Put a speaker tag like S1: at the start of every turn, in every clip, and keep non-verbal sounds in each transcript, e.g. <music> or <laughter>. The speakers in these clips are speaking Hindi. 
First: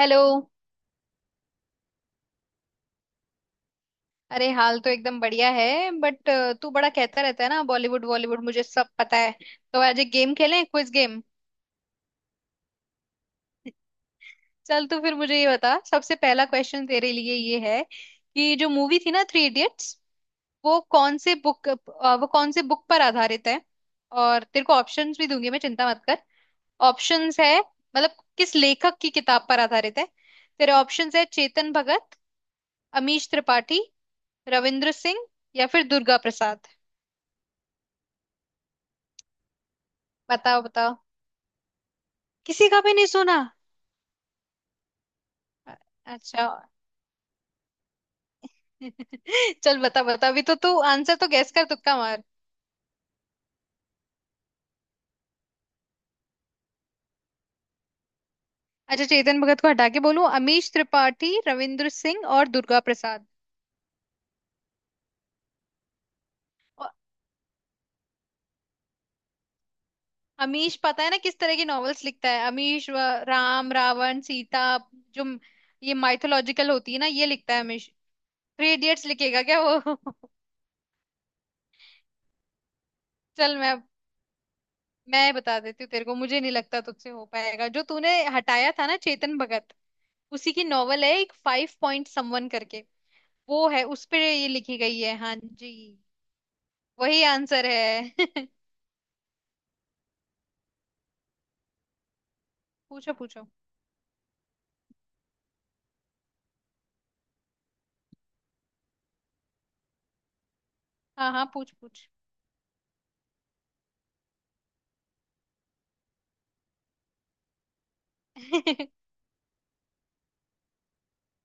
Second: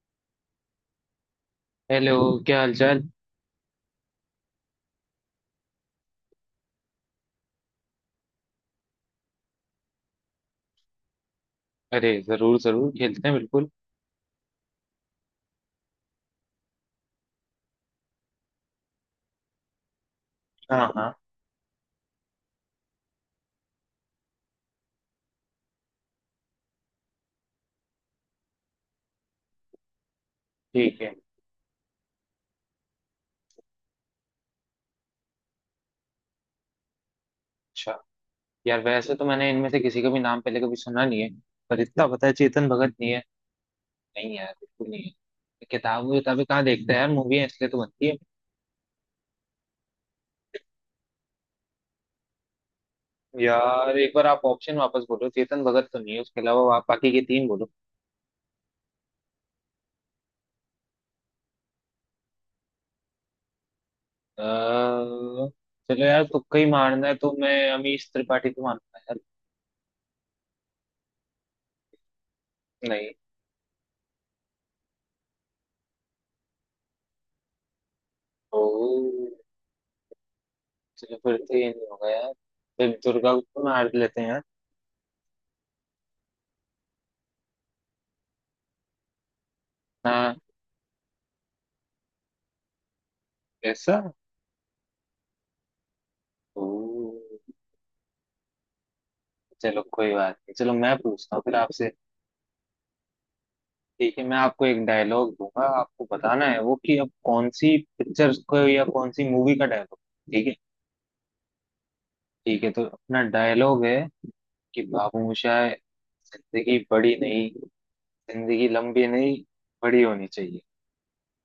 S1: हेलो।
S2: हेलो। क्या हालचाल।
S1: अरे हाल तो एकदम बढ़िया है। बट तू बड़ा कहता रहता है ना, बॉलीवुड बॉलीवुड मुझे सब पता है। तो आज एक गेम खेलें, क्विज गेम।
S2: अरे जरूर जरूर खेलते हैं बिल्कुल।
S1: चल तू फिर मुझे ये बता, सबसे पहला क्वेश्चन तेरे लिए ये है कि जो मूवी थी ना थ्री इडियट्स, वो कौन से बुक, वो कौन से बुक पर आधारित है। और तेरे को ऑप्शंस भी दूंगी मैं, चिंता मत कर। ऑप्शंस है मतलब किस लेखक की किताब पर आधारित है। तेरे
S2: ठीक है।
S1: ऑप्शंस है चेतन भगत, अमीश त्रिपाठी, रविंद्र सिंह या फिर दुर्गा प्रसाद।
S2: अच्छा। यार वैसे तो मैंने इनमें से किसी का भी नाम पहले
S1: बताओ
S2: कभी
S1: बताओ।
S2: सुना नहीं है। पर इतना पता है चेतन
S1: किसी का
S2: भगत
S1: भी नहीं
S2: नहीं है।
S1: सुना?
S2: नहीं यार बिल्कुल नहीं है।
S1: अ-
S2: किताबें
S1: अच्छा।
S2: कहाँ देखते हैं यार। मूवी है इसलिए तो बनती है।
S1: <laughs> चल बता बता, अभी तो तू आंसर तो गैस कर, तुक्का मार।
S2: यार एक बार आप ऑप्शन वापस बोलो। चेतन भगत तो नहीं है, उसके अलावा आप बाकी के तीन बोलो।
S1: अच्छा चेतन भगत को हटा के बोलूं अमीश त्रिपाठी, रविंद्र सिंह और दुर्गा प्रसाद।
S2: अ, चलो यार तुक्का ही
S1: और
S2: मारना है तो मैं अमीश त्रिपाठी को मानता यार।
S1: अमीश पता है ना किस तरह की नॉवेल्स लिखता है अमीश?
S2: नहीं।
S1: राम रावण सीता, जो म- ये माइथोलॉजिकल होती है ना, ये लिखता है अमीश।
S2: ओ,
S1: थ्री इडियट्स लिखेगा क्या वो? <laughs>
S2: चलो फिर तो ये नहीं होगा यार। फिर दुर्गा को
S1: चल
S2: तो
S1: मैं
S2: मार लेते हैं यार।
S1: मैं बता देती हूँ तेरे को, मुझे नहीं लगता तुझसे हो पाएगा। जो तूने हटाया था ना चेतन भगत,
S2: हाँ।
S1: उसी की नॉवल है एक फाइव पॉइंट समवन करके। वो है,
S2: ऐसा।
S1: उस पे ये लिखी गई है। हाँ जी,
S2: ओह,
S1: वही आंसर है। <laughs>
S2: चलो कोई बात नहीं। चलो मैं पूछता हूँ फिर आपसे।
S1: पूछो पूछो।
S2: ठीक है मैं आपको एक डायलॉग दूंगा। आपको बताना है वो कि अब कौन सी पिक्चर को या कौन सी मूवी का डायलॉग। ठीक है।
S1: हाँ हाँ पूछ पूछ।
S2: ठीक है तो अपना डायलॉग है कि बाबू मोशाय, जिंदगी बड़ी नहीं, जिंदगी
S1: <laughs>
S2: लंबी नहीं, बड़ी होनी चाहिए।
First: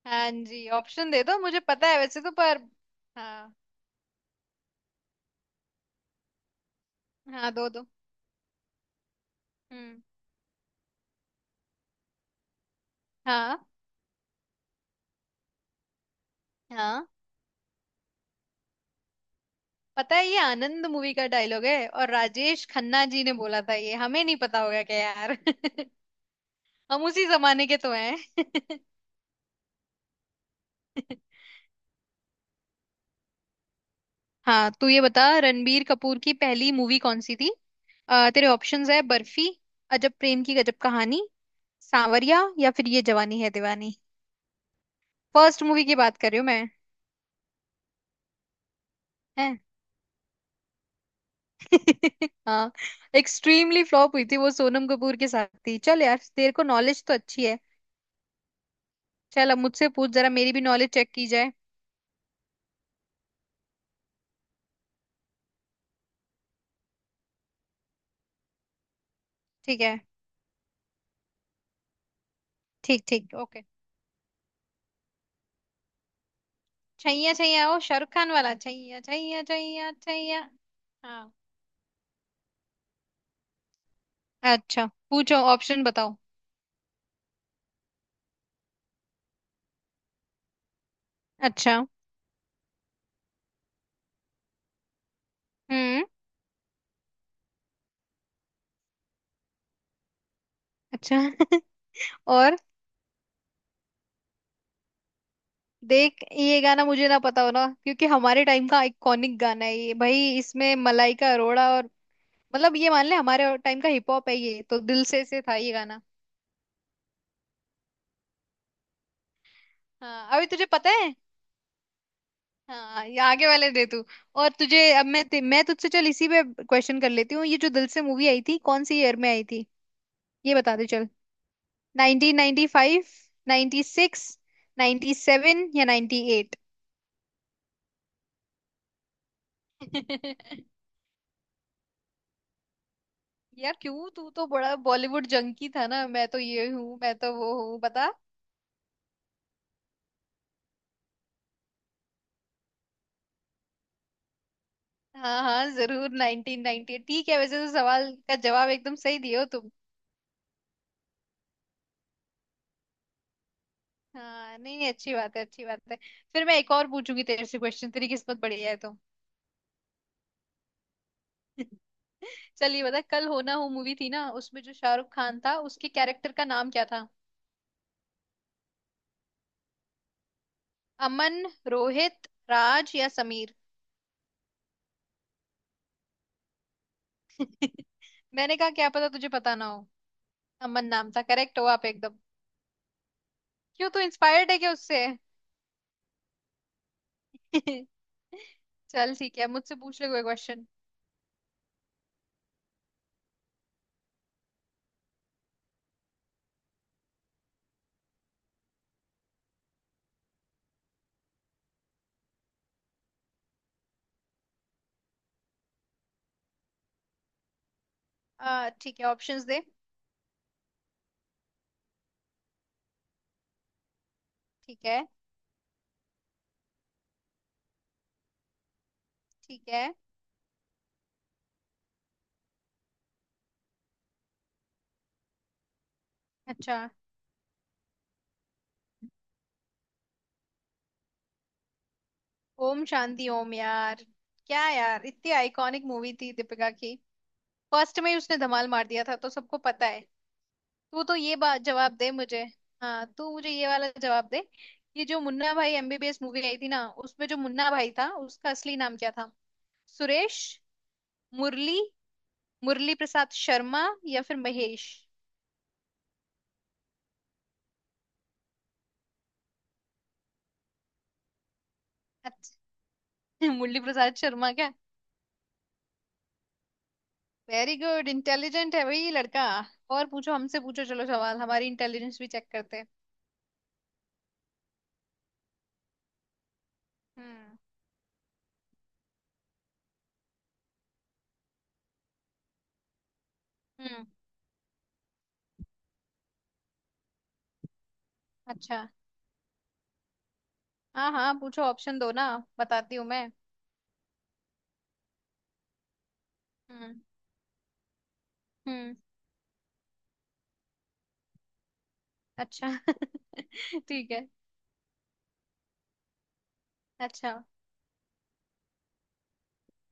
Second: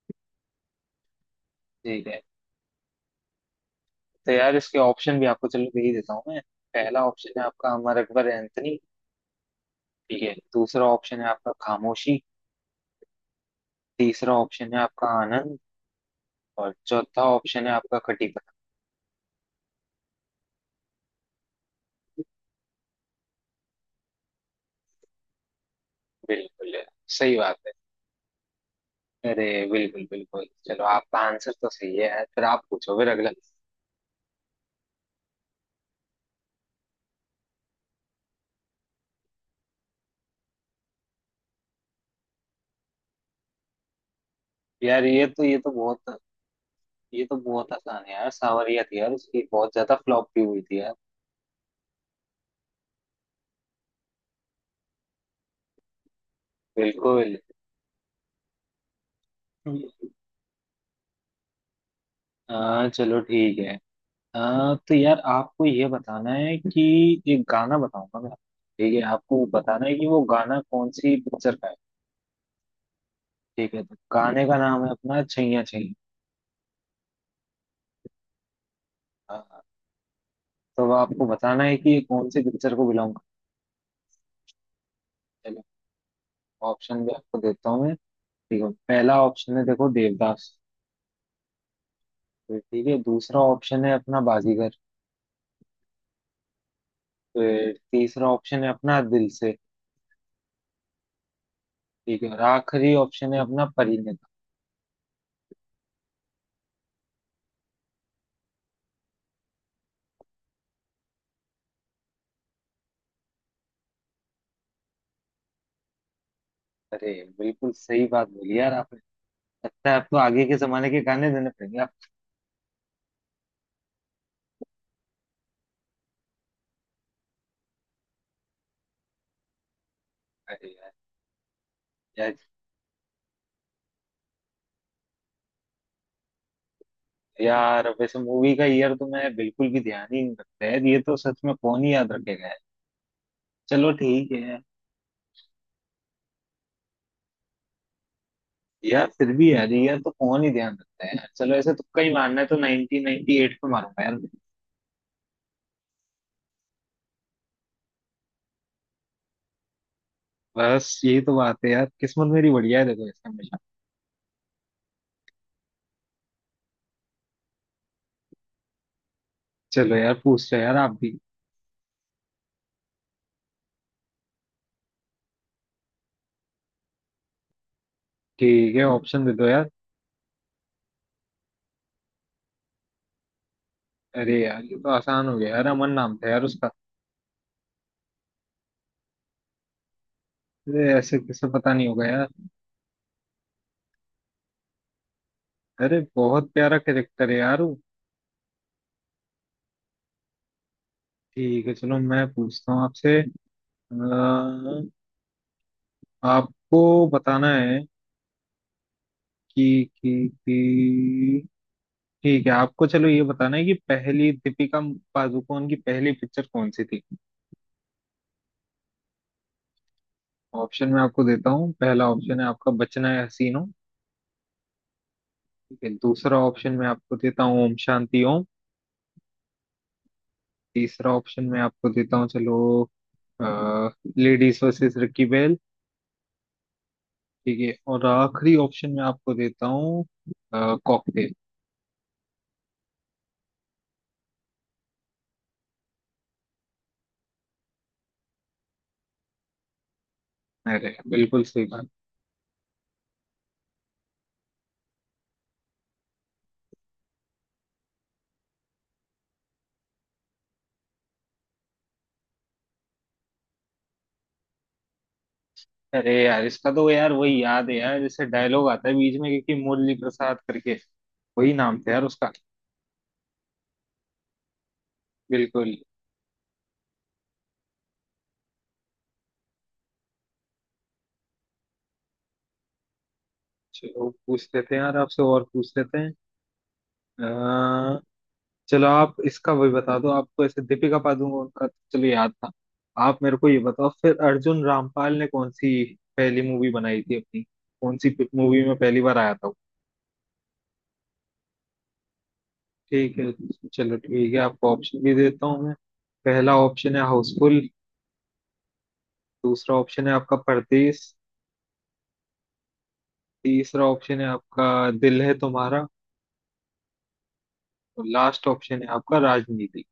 S1: हाँ जी ऑप्शन दे दो, मुझे पता है
S2: ठीक है
S1: वैसे तो, पर। हाँ।
S2: तो यार इसके ऑप्शन भी आपको चलो दे ही देता हूँ मैं। पहला ऑप्शन है
S1: हाँ, दो
S2: आपका
S1: दो।
S2: अमर अकबर एंथनी।
S1: हम्म।
S2: ठीक है दूसरा ऑप्शन है आपका खामोशी।
S1: हाँ।
S2: तीसरा ऑप्शन है आपका आनंद। और
S1: हाँ
S2: चौथा ऑप्शन है आपका खटीपना।
S1: पता है, ये आनंद मूवी का डायलॉग है और राजेश खन्ना जी ने बोला था। ये हमें नहीं पता होगा क्या यार? <laughs>
S2: बिल्कुल।
S1: हम उसी
S2: सही बात
S1: जमाने
S2: है।
S1: के तो हैं।
S2: अरे बिल्कुल बिल्कुल, चलो आपका
S1: <laughs>
S2: आंसर तो सही है यार। फिर आप पूछो फिर अगला।
S1: हाँ तू ये बता रणबीर कपूर की पहली मूवी कौन सी थी। तेरे ऑप्शंस है बर्फी, अजब प्रेम की गजब कहानी, सांवरिया या फिर ये जवानी है दीवानी।
S2: यार
S1: फर्स्ट मूवी की बात कर रही हूँ मैं।
S2: ये तो बहुत आसान है यार। सांवरिया थी यार, उसकी
S1: हैं?
S2: बहुत ज्यादा फ्लॉप भी हुई थी यार।
S1: <laughs> हाँ, एक्सट्रीमली फ्लॉप हुई थी। वो सोनम कपूर के साथ थी। चल यार, तेरे को नॉलेज तो
S2: बिल्कुल।
S1: अच्छी है। चल अब मुझसे पूछ, जरा मेरी भी नॉलेज चेक की जाए।
S2: चलो ठीक है। तो यार आपको ये बताना है कि एक गाना बताऊंगा मैं। ठीक है आपको
S1: ठीक
S2: बताना है
S1: है।
S2: कि वो गाना कौन सी पिक्चर का है।
S1: ठीक ठीक, ओके।
S2: ठीक है तो गाने का नाम है अपना छैया छैया।
S1: छैया छैया, ओ शाहरुख खान वाला छैया
S2: हाँ,
S1: छैया
S2: हाँ।
S1: छैया छैया।
S2: तो अब
S1: हाँ।
S2: आपको बताना है कि ये कौन से पिक्चर को बिलोंग
S1: अच्छा पूछो,
S2: करता है।
S1: ऑप्शन बताओ।
S2: ऑप्शन भी आपको देता हूँ मैं। ठीक है पहला ऑप्शन है देखो देवदास।
S1: अच्छा।
S2: फिर ठीक है दूसरा ऑप्शन है अपना बाजीगर।
S1: हम्म।
S2: फिर तीसरा ऑप्शन है अपना दिल से।
S1: अच्छा। <laughs>
S2: ठीक है और
S1: और
S2: आखिरी ऑप्शन है अपना परिणीता।
S1: देख ये गाना मुझे ना पता हो ना, क्योंकि हमारे टाइम का आइकॉनिक गाना है ये भाई। इसमें मलाइका अरोड़ा, और मतलब ये मान ले हमारे टाइम का हिप हॉप है ये। तो दिल से था ये गाना।
S2: अरे बिल्कुल सही बात बोली यार आपने। लगता है आपको
S1: हाँ
S2: आगे
S1: अभी
S2: के
S1: तुझे
S2: जमाने
S1: पता
S2: के
S1: है।
S2: गाने देने पड़ेंगे आप।
S1: हाँ ये आगे वाले दे तू। और तुझे अब मैं मैं तुझसे, चल इसी पे क्वेश्चन कर लेती हूँ। ये जो दिल से मूवी आई थी, कौन सी ईयर में आई थी, ये
S2: अरे
S1: बता दे
S2: यार
S1: चल।
S2: यार
S1: 1995, 96, 97 या 98?
S2: यार वैसे मूवी का ईयर तो मैं बिल्कुल भी ध्यान ही नहीं रखता
S1: <laughs>
S2: है। ये तो सच में कौन ही याद रखेगा यार।
S1: यार
S2: चलो
S1: क्यों, तू
S2: ठीक
S1: तो
S2: है।
S1: बड़ा बॉलीवुड जंकी था ना, मैं तो ये हूँ मैं तो वो हूँ, बता।
S2: यार फिर भी यार ये तो कौन ही ध्यान रखता है यार। चलो ऐसे तुक्का ही मारना है तो 1998 पे मारूंगा यार।
S1: हाँ हाँ जरूर, नाइनटीन नाइनटी ठीक है। वैसे तो सवाल का जवाब एकदम सही दिए हो तुम।
S2: बस यही तो बात है यार, किस्मत मेरी बढ़िया है देखो इसका हमेशा।
S1: हाँ नहीं नहीं, अच्छी बात है अच्छी बात है। फिर मैं एक और पूछूंगी तेरे से क्वेश्चन, तेरी किस्मत बढ़िया है तो।
S2: चलो यार पूछ लो यार आप भी।
S1: <laughs> चलिए बता, कल हो ना हो मूवी थी ना, उसमें जो शाहरुख खान था उसके कैरेक्टर का नाम क्या था।
S2: ठीक है ऑप्शन दे दो यार।
S1: अमन, रोहित, राज या समीर।
S2: अरे यार ये तो आसान हो गया यार, अमन नाम था यार उसका।
S1: <laughs> मैंने कहा क्या पता तुझे पता ना हो। अमन
S2: अरे
S1: नाम
S2: ऐसे
S1: था,
S2: किसे
S1: करेक्ट हो
S2: पता
S1: आप
S2: नहीं होगा
S1: एकदम।
S2: यार।
S1: क्यों, तू इंस्पायर्ड है क्या उससे?
S2: अरे बहुत प्यारा कैरेक्टर है यार वो।
S1: <laughs> चल ठीक है, मुझसे पूछ ले कोई क्वेश्चन।
S2: ठीक है चलो मैं पूछता हूँ आपसे। आपको बताना है कि कि कि ठीक है आपको चलो ये बताना है कि पहली दीपिका पादुकोण की पहली पिक्चर कौन सी थी।
S1: आ ठीक है, ऑप्शंस दे।
S2: ऑप्शन मैं आपको देता हूँ, पहला ऑप्शन है आपका बचना है हसीनो।
S1: ठीक है।
S2: ठीक है दूसरा ऑप्शन मैं आपको देता हूँ ओम शांति ओम।
S1: ठीक है।
S2: तीसरा ऑप्शन मैं आपको देता हूँ, चलो, लेडीज वर्सेस रिकी बेल।
S1: अच्छा।
S2: ठीक है और आखिरी ऑप्शन मैं आपको देता हूँ कॉकटेल।
S1: ओम शांति ओम यार। क्या यार, इतनी आइकॉनिक मूवी थी दीपिका की, फर्स्ट में ही उसने धमाल मार दिया था तो सबको पता है।
S2: अरे
S1: तू तो ये
S2: बिल्कुल
S1: बात
S2: सही बात।
S1: जवाब दे मुझे। हाँ तू मुझे ये वाला जवाब दे, ये जो मुन्ना भाई एमबीबीएस मूवी आई थी ना, उसमें जो मुन्ना भाई था उसका असली नाम क्या था। सुरेश, मुरली, मुरली प्रसाद शर्मा या फिर महेश।
S2: अरे यार इसका तो यार वही याद है यार, जैसे डायलॉग आता है बीच में, क्योंकि मुरली प्रसाद करके वही नाम था यार उसका।
S1: अच्छा। <laughs> मुरली प्रसाद शर्मा।
S2: बिल्कुल।
S1: वेरी गुड, इंटेलिजेंट है भाई लड़का। और पूछो, हमसे पूछो चलो सवाल, हमारी इंटेलिजेंस भी चेक करते हैं।
S2: चलो पूछ लेते हैं यार आपसे और पूछ लेते हैं। अ,
S1: हम्म।
S2: चलो आप इसका वही बता दो। आपको ऐसे दीपिका पादुकोण का तो चलो याद था। आप मेरे को ये बताओ
S1: हम्म।
S2: फिर, अर्जुन रामपाल ने कौन सी पहली मूवी बनाई थी अपनी, कौन सी मूवी में
S1: अच्छा।
S2: पहली बार आया था वो?
S1: हाँ हाँ पूछो, ऑप्शन दो ना, बताती हूँ
S2: ठीक
S1: मैं।
S2: है चलो ठीक है आपको ऑप्शन भी देता हूँ मैं। पहला ऑप्शन
S1: हम्म।
S2: है हाउसफुल।
S1: हम्म।
S2: दूसरा ऑप्शन है आपका परदेश।
S1: अच्छा। <laughs>
S2: तीसरा
S1: ठीक
S2: ऑप्शन है
S1: है।
S2: आपका दिल है तुम्हारा।
S1: अच्छा।
S2: और लास्ट ऑप्शन है आपका राजनीति।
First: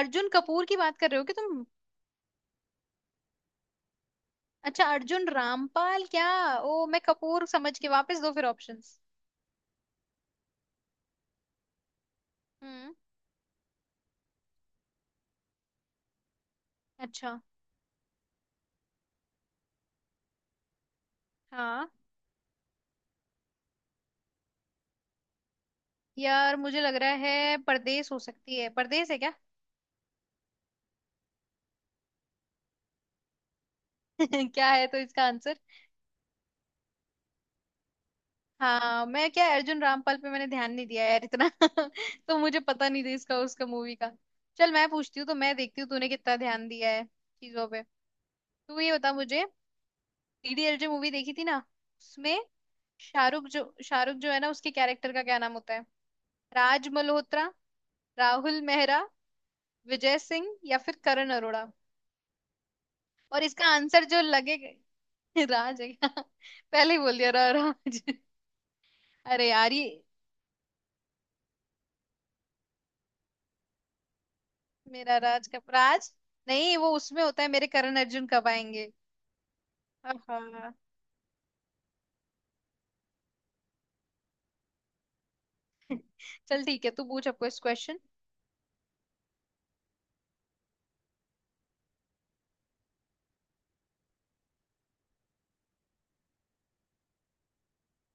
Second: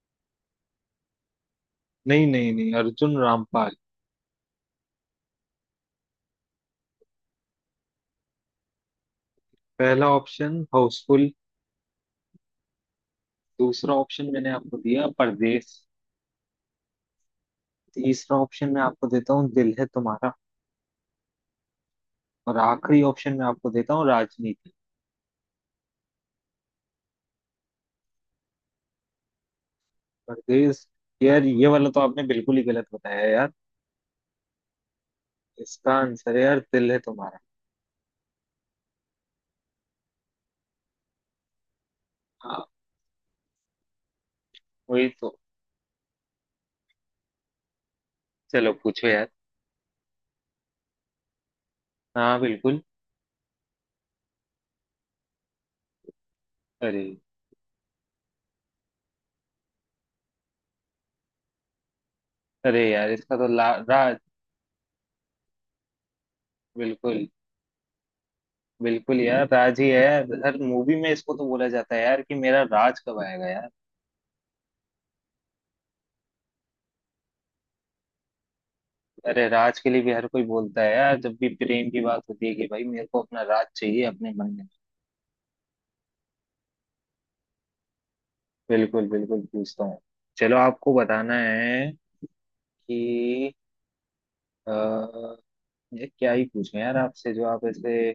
S1: अर्जुन कपूर की बात कर रहे हो कि तुम?
S2: नहीं नहीं नहीं, अर्जुन रामपाल।
S1: अच्छा, अर्जुन रामपाल क्या। ओ मैं कपूर समझ के, वापस दो फिर ऑप्शंस।
S2: पहला ऑप्शन हाउसफुल।
S1: हम्म।
S2: दूसरा ऑप्शन मैंने आपको दिया परदेश।
S1: अच्छा।
S2: तीसरा ऑप्शन मैं आपको देता हूँ दिल है तुम्हारा।
S1: हाँ।
S2: और आखिरी ऑप्शन मैं आपको देता हूँ राजनीति।
S1: यार मुझे लग रहा है परदेश हो सकती है, परदेश है क्या?
S2: परदेश? यार ये वाला तो आपने बिल्कुल ही गलत बताया यार।
S1: <laughs> क्या है तो इसका आंसर?
S2: इसका आंसर है यार दिल है तुम्हारा।
S1: हाँ मैं क्या, अर्जुन रामपाल पे मैंने ध्यान नहीं दिया यार इतना। <laughs> तो मुझे
S2: हाँ।
S1: पता नहीं था इसका, उसका मूवी का। चल मैं
S2: वही
S1: पूछती हूँ, तो
S2: तो।
S1: मैं देखती हूँ तूने कितना ध्यान दिया है चीजों पे।
S2: चलो
S1: तू ये
S2: पूछो
S1: बता
S2: यार।
S1: मुझे, डीडीएलजे मूवी देखी थी ना,
S2: हाँ
S1: उसमें
S2: बिल्कुल।
S1: शाहरुख जो है ना उसके कैरेक्टर का क्या नाम होता है। राज
S2: अरे।
S1: मल्होत्रा, राहुल मेहरा, विजय सिंह या फिर करण अरोड़ा।
S2: अरे यार इसका
S1: और
S2: तो
S1: इसका आंसर
S2: राज।
S1: जो लगेगा। <laughs> राज है क्या? <laughs> पहले ही बोल
S2: बिल्कुल।
S1: दिया राज। <laughs>
S2: बिल्कुल यार
S1: अरे यार
S2: राज
S1: ये,
S2: ही है यार, हर मूवी में इसको तो बोला जाता है यार कि मेरा राज कब आएगा यार।
S1: मेरा राज कब, राज नहीं, वो उसमें होता है मेरे करण अर्जुन कब आएंगे।
S2: अरे राज के लिए भी हर कोई
S1: आहा।
S2: बोलता है यार, जब भी प्रेम की बात होती है कि भाई मेरे को अपना राज चाहिए अपने मन में।
S1: <laughs> चल ठीक है तू पूछ अब कुछ क्वेश्चन।
S2: बिल्कुल बिल्कुल पूछता हूँ। चलो आपको बताना है कि आ, ये क्या ही पूछें यार आपसे, जो आप ऐसे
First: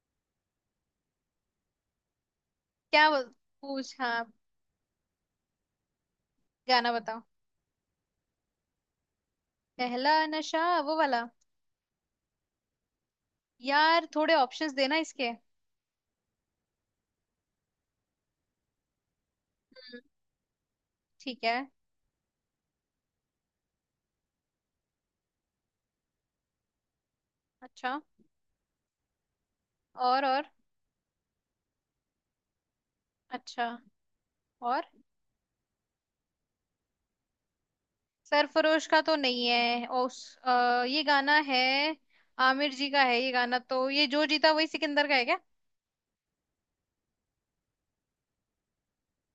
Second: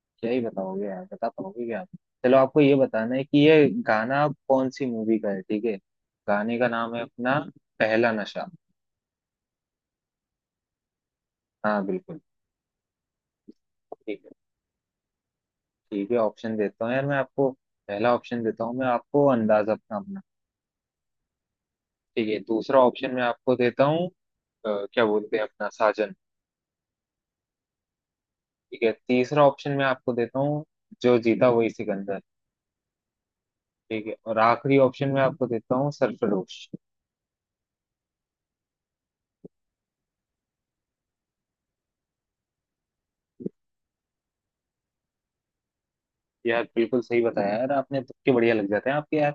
S2: क्या ही बताओगे यार, बता पाओगे क्या आप। चलो आपको ये
S1: क्या
S2: बताना है
S1: बोल-
S2: कि ये
S1: पूछ हाँ,
S2: गाना कौन सी मूवी का है। ठीक है गाने का
S1: गाना
S2: नाम है
S1: बताओ।
S2: अपना पहला नशा।
S1: पहला नशा, वो वाला।
S2: हाँ बिल्कुल।
S1: यार
S2: ठीक है।
S1: थोड़े ऑप्शंस देना इसके।
S2: ठीक है ऑप्शन देता हूँ यार मैं आपको। पहला ऑप्शन देता हूँ मैं आपको अंदाज अपना।
S1: ठीक है।
S2: ठीक है दूसरा ऑप्शन मैं आपको देता हूँ क्या बोलते हैं अपना साजन।
S1: अच्छा।
S2: ठीक है तीसरा ऑप्शन मैं आपको
S1: और
S2: देता
S1: और
S2: हूँ जो जीता वही सिकंदर।
S1: अच्छा।
S2: ठीक है और आखिरी
S1: और
S2: ऑप्शन मैं आपको देता हूँ सरफरोश।
S1: सरफरोश का तो नहीं है, ये गाना है आमिर जी का है ये गाना, तो ये जो जीता वही सिकंदर का है क्या।
S2: यार बिल्कुल सही बताया यार आपने, तुक्के बढ़िया लग जाते हैं आपके यार।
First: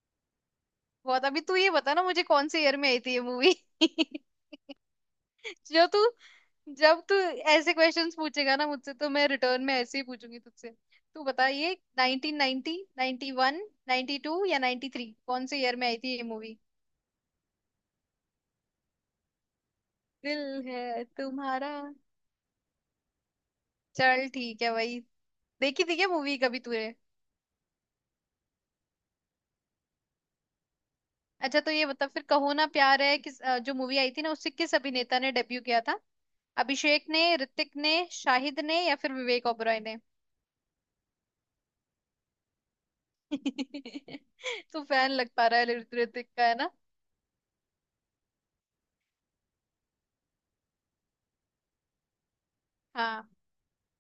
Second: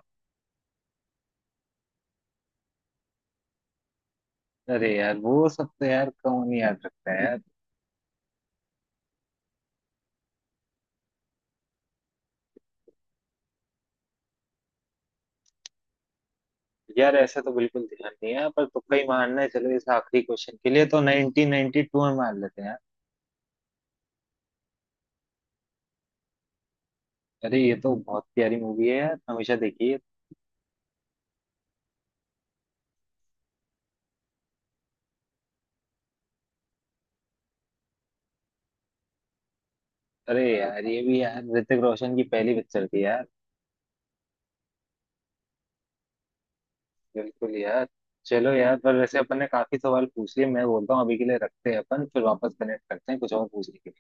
S1: बहुत, अभी तू ये बता ना मुझे कौन से ईयर में आई थी ये मूवी। <laughs>
S2: अरे यार वो सब तो
S1: जो तू,
S2: यार कौन ही याद
S1: जब
S2: रखता
S1: तू
S2: है यार।
S1: ऐसे क्वेश्चंस पूछेगा ना मुझसे तो मैं रिटर्न में ऐसे ही पूछूंगी तुझसे। तू बता ये 1990, 91, 92 या 93, कौन से ईयर में आई थी ये मूवी।
S2: यार ऐसा तो बिल्कुल ध्यान नहीं है, पर तुक्का ही मारना है चलो इस आखिरी
S1: दिल
S2: क्वेश्चन के लिए तो
S1: है तुम्हारा।
S2: 1992 में मार लेते हैं यार।
S1: चल ठीक है भाई, देखी थी क्या मूवी कभी तूने?
S2: अरे ये तो बहुत प्यारी मूवी है यार, हमेशा देखिए।
S1: अच्छा तो ये बता फिर, कहो ना प्यार है किस, जो मूवी आई थी ना उससे किस अभिनेता ने डेब्यू किया था। अभिषेक ने, ऋतिक ने, शाहिद ने या फिर विवेक ओबरॉय ने।
S2: अरे यार ये भी यार ऋतिक रोशन की पहली पिक्चर थी यार।
S1: <laughs> तू फैन लग पा रहा है ऋतिक का, है ना?
S2: बिल्कुल यार। चलो यार पर वैसे अपन ने काफी सवाल पूछ लिए, मैं बोलता हूँ अभी के लिए रखते हैं, अपन फिर वापस कनेक्ट करते हैं
S1: हाँ
S2: कुछ और पूछने के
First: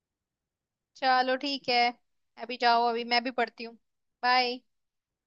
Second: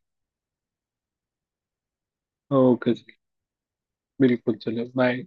S1: चलो ठीक है, अभी
S2: लिए।
S1: जाओ,
S2: ओके
S1: अभी
S2: जी।
S1: मैं भी पढ़ती हूँ।
S2: बिल्कुल
S1: बाय।
S2: चलो बाय।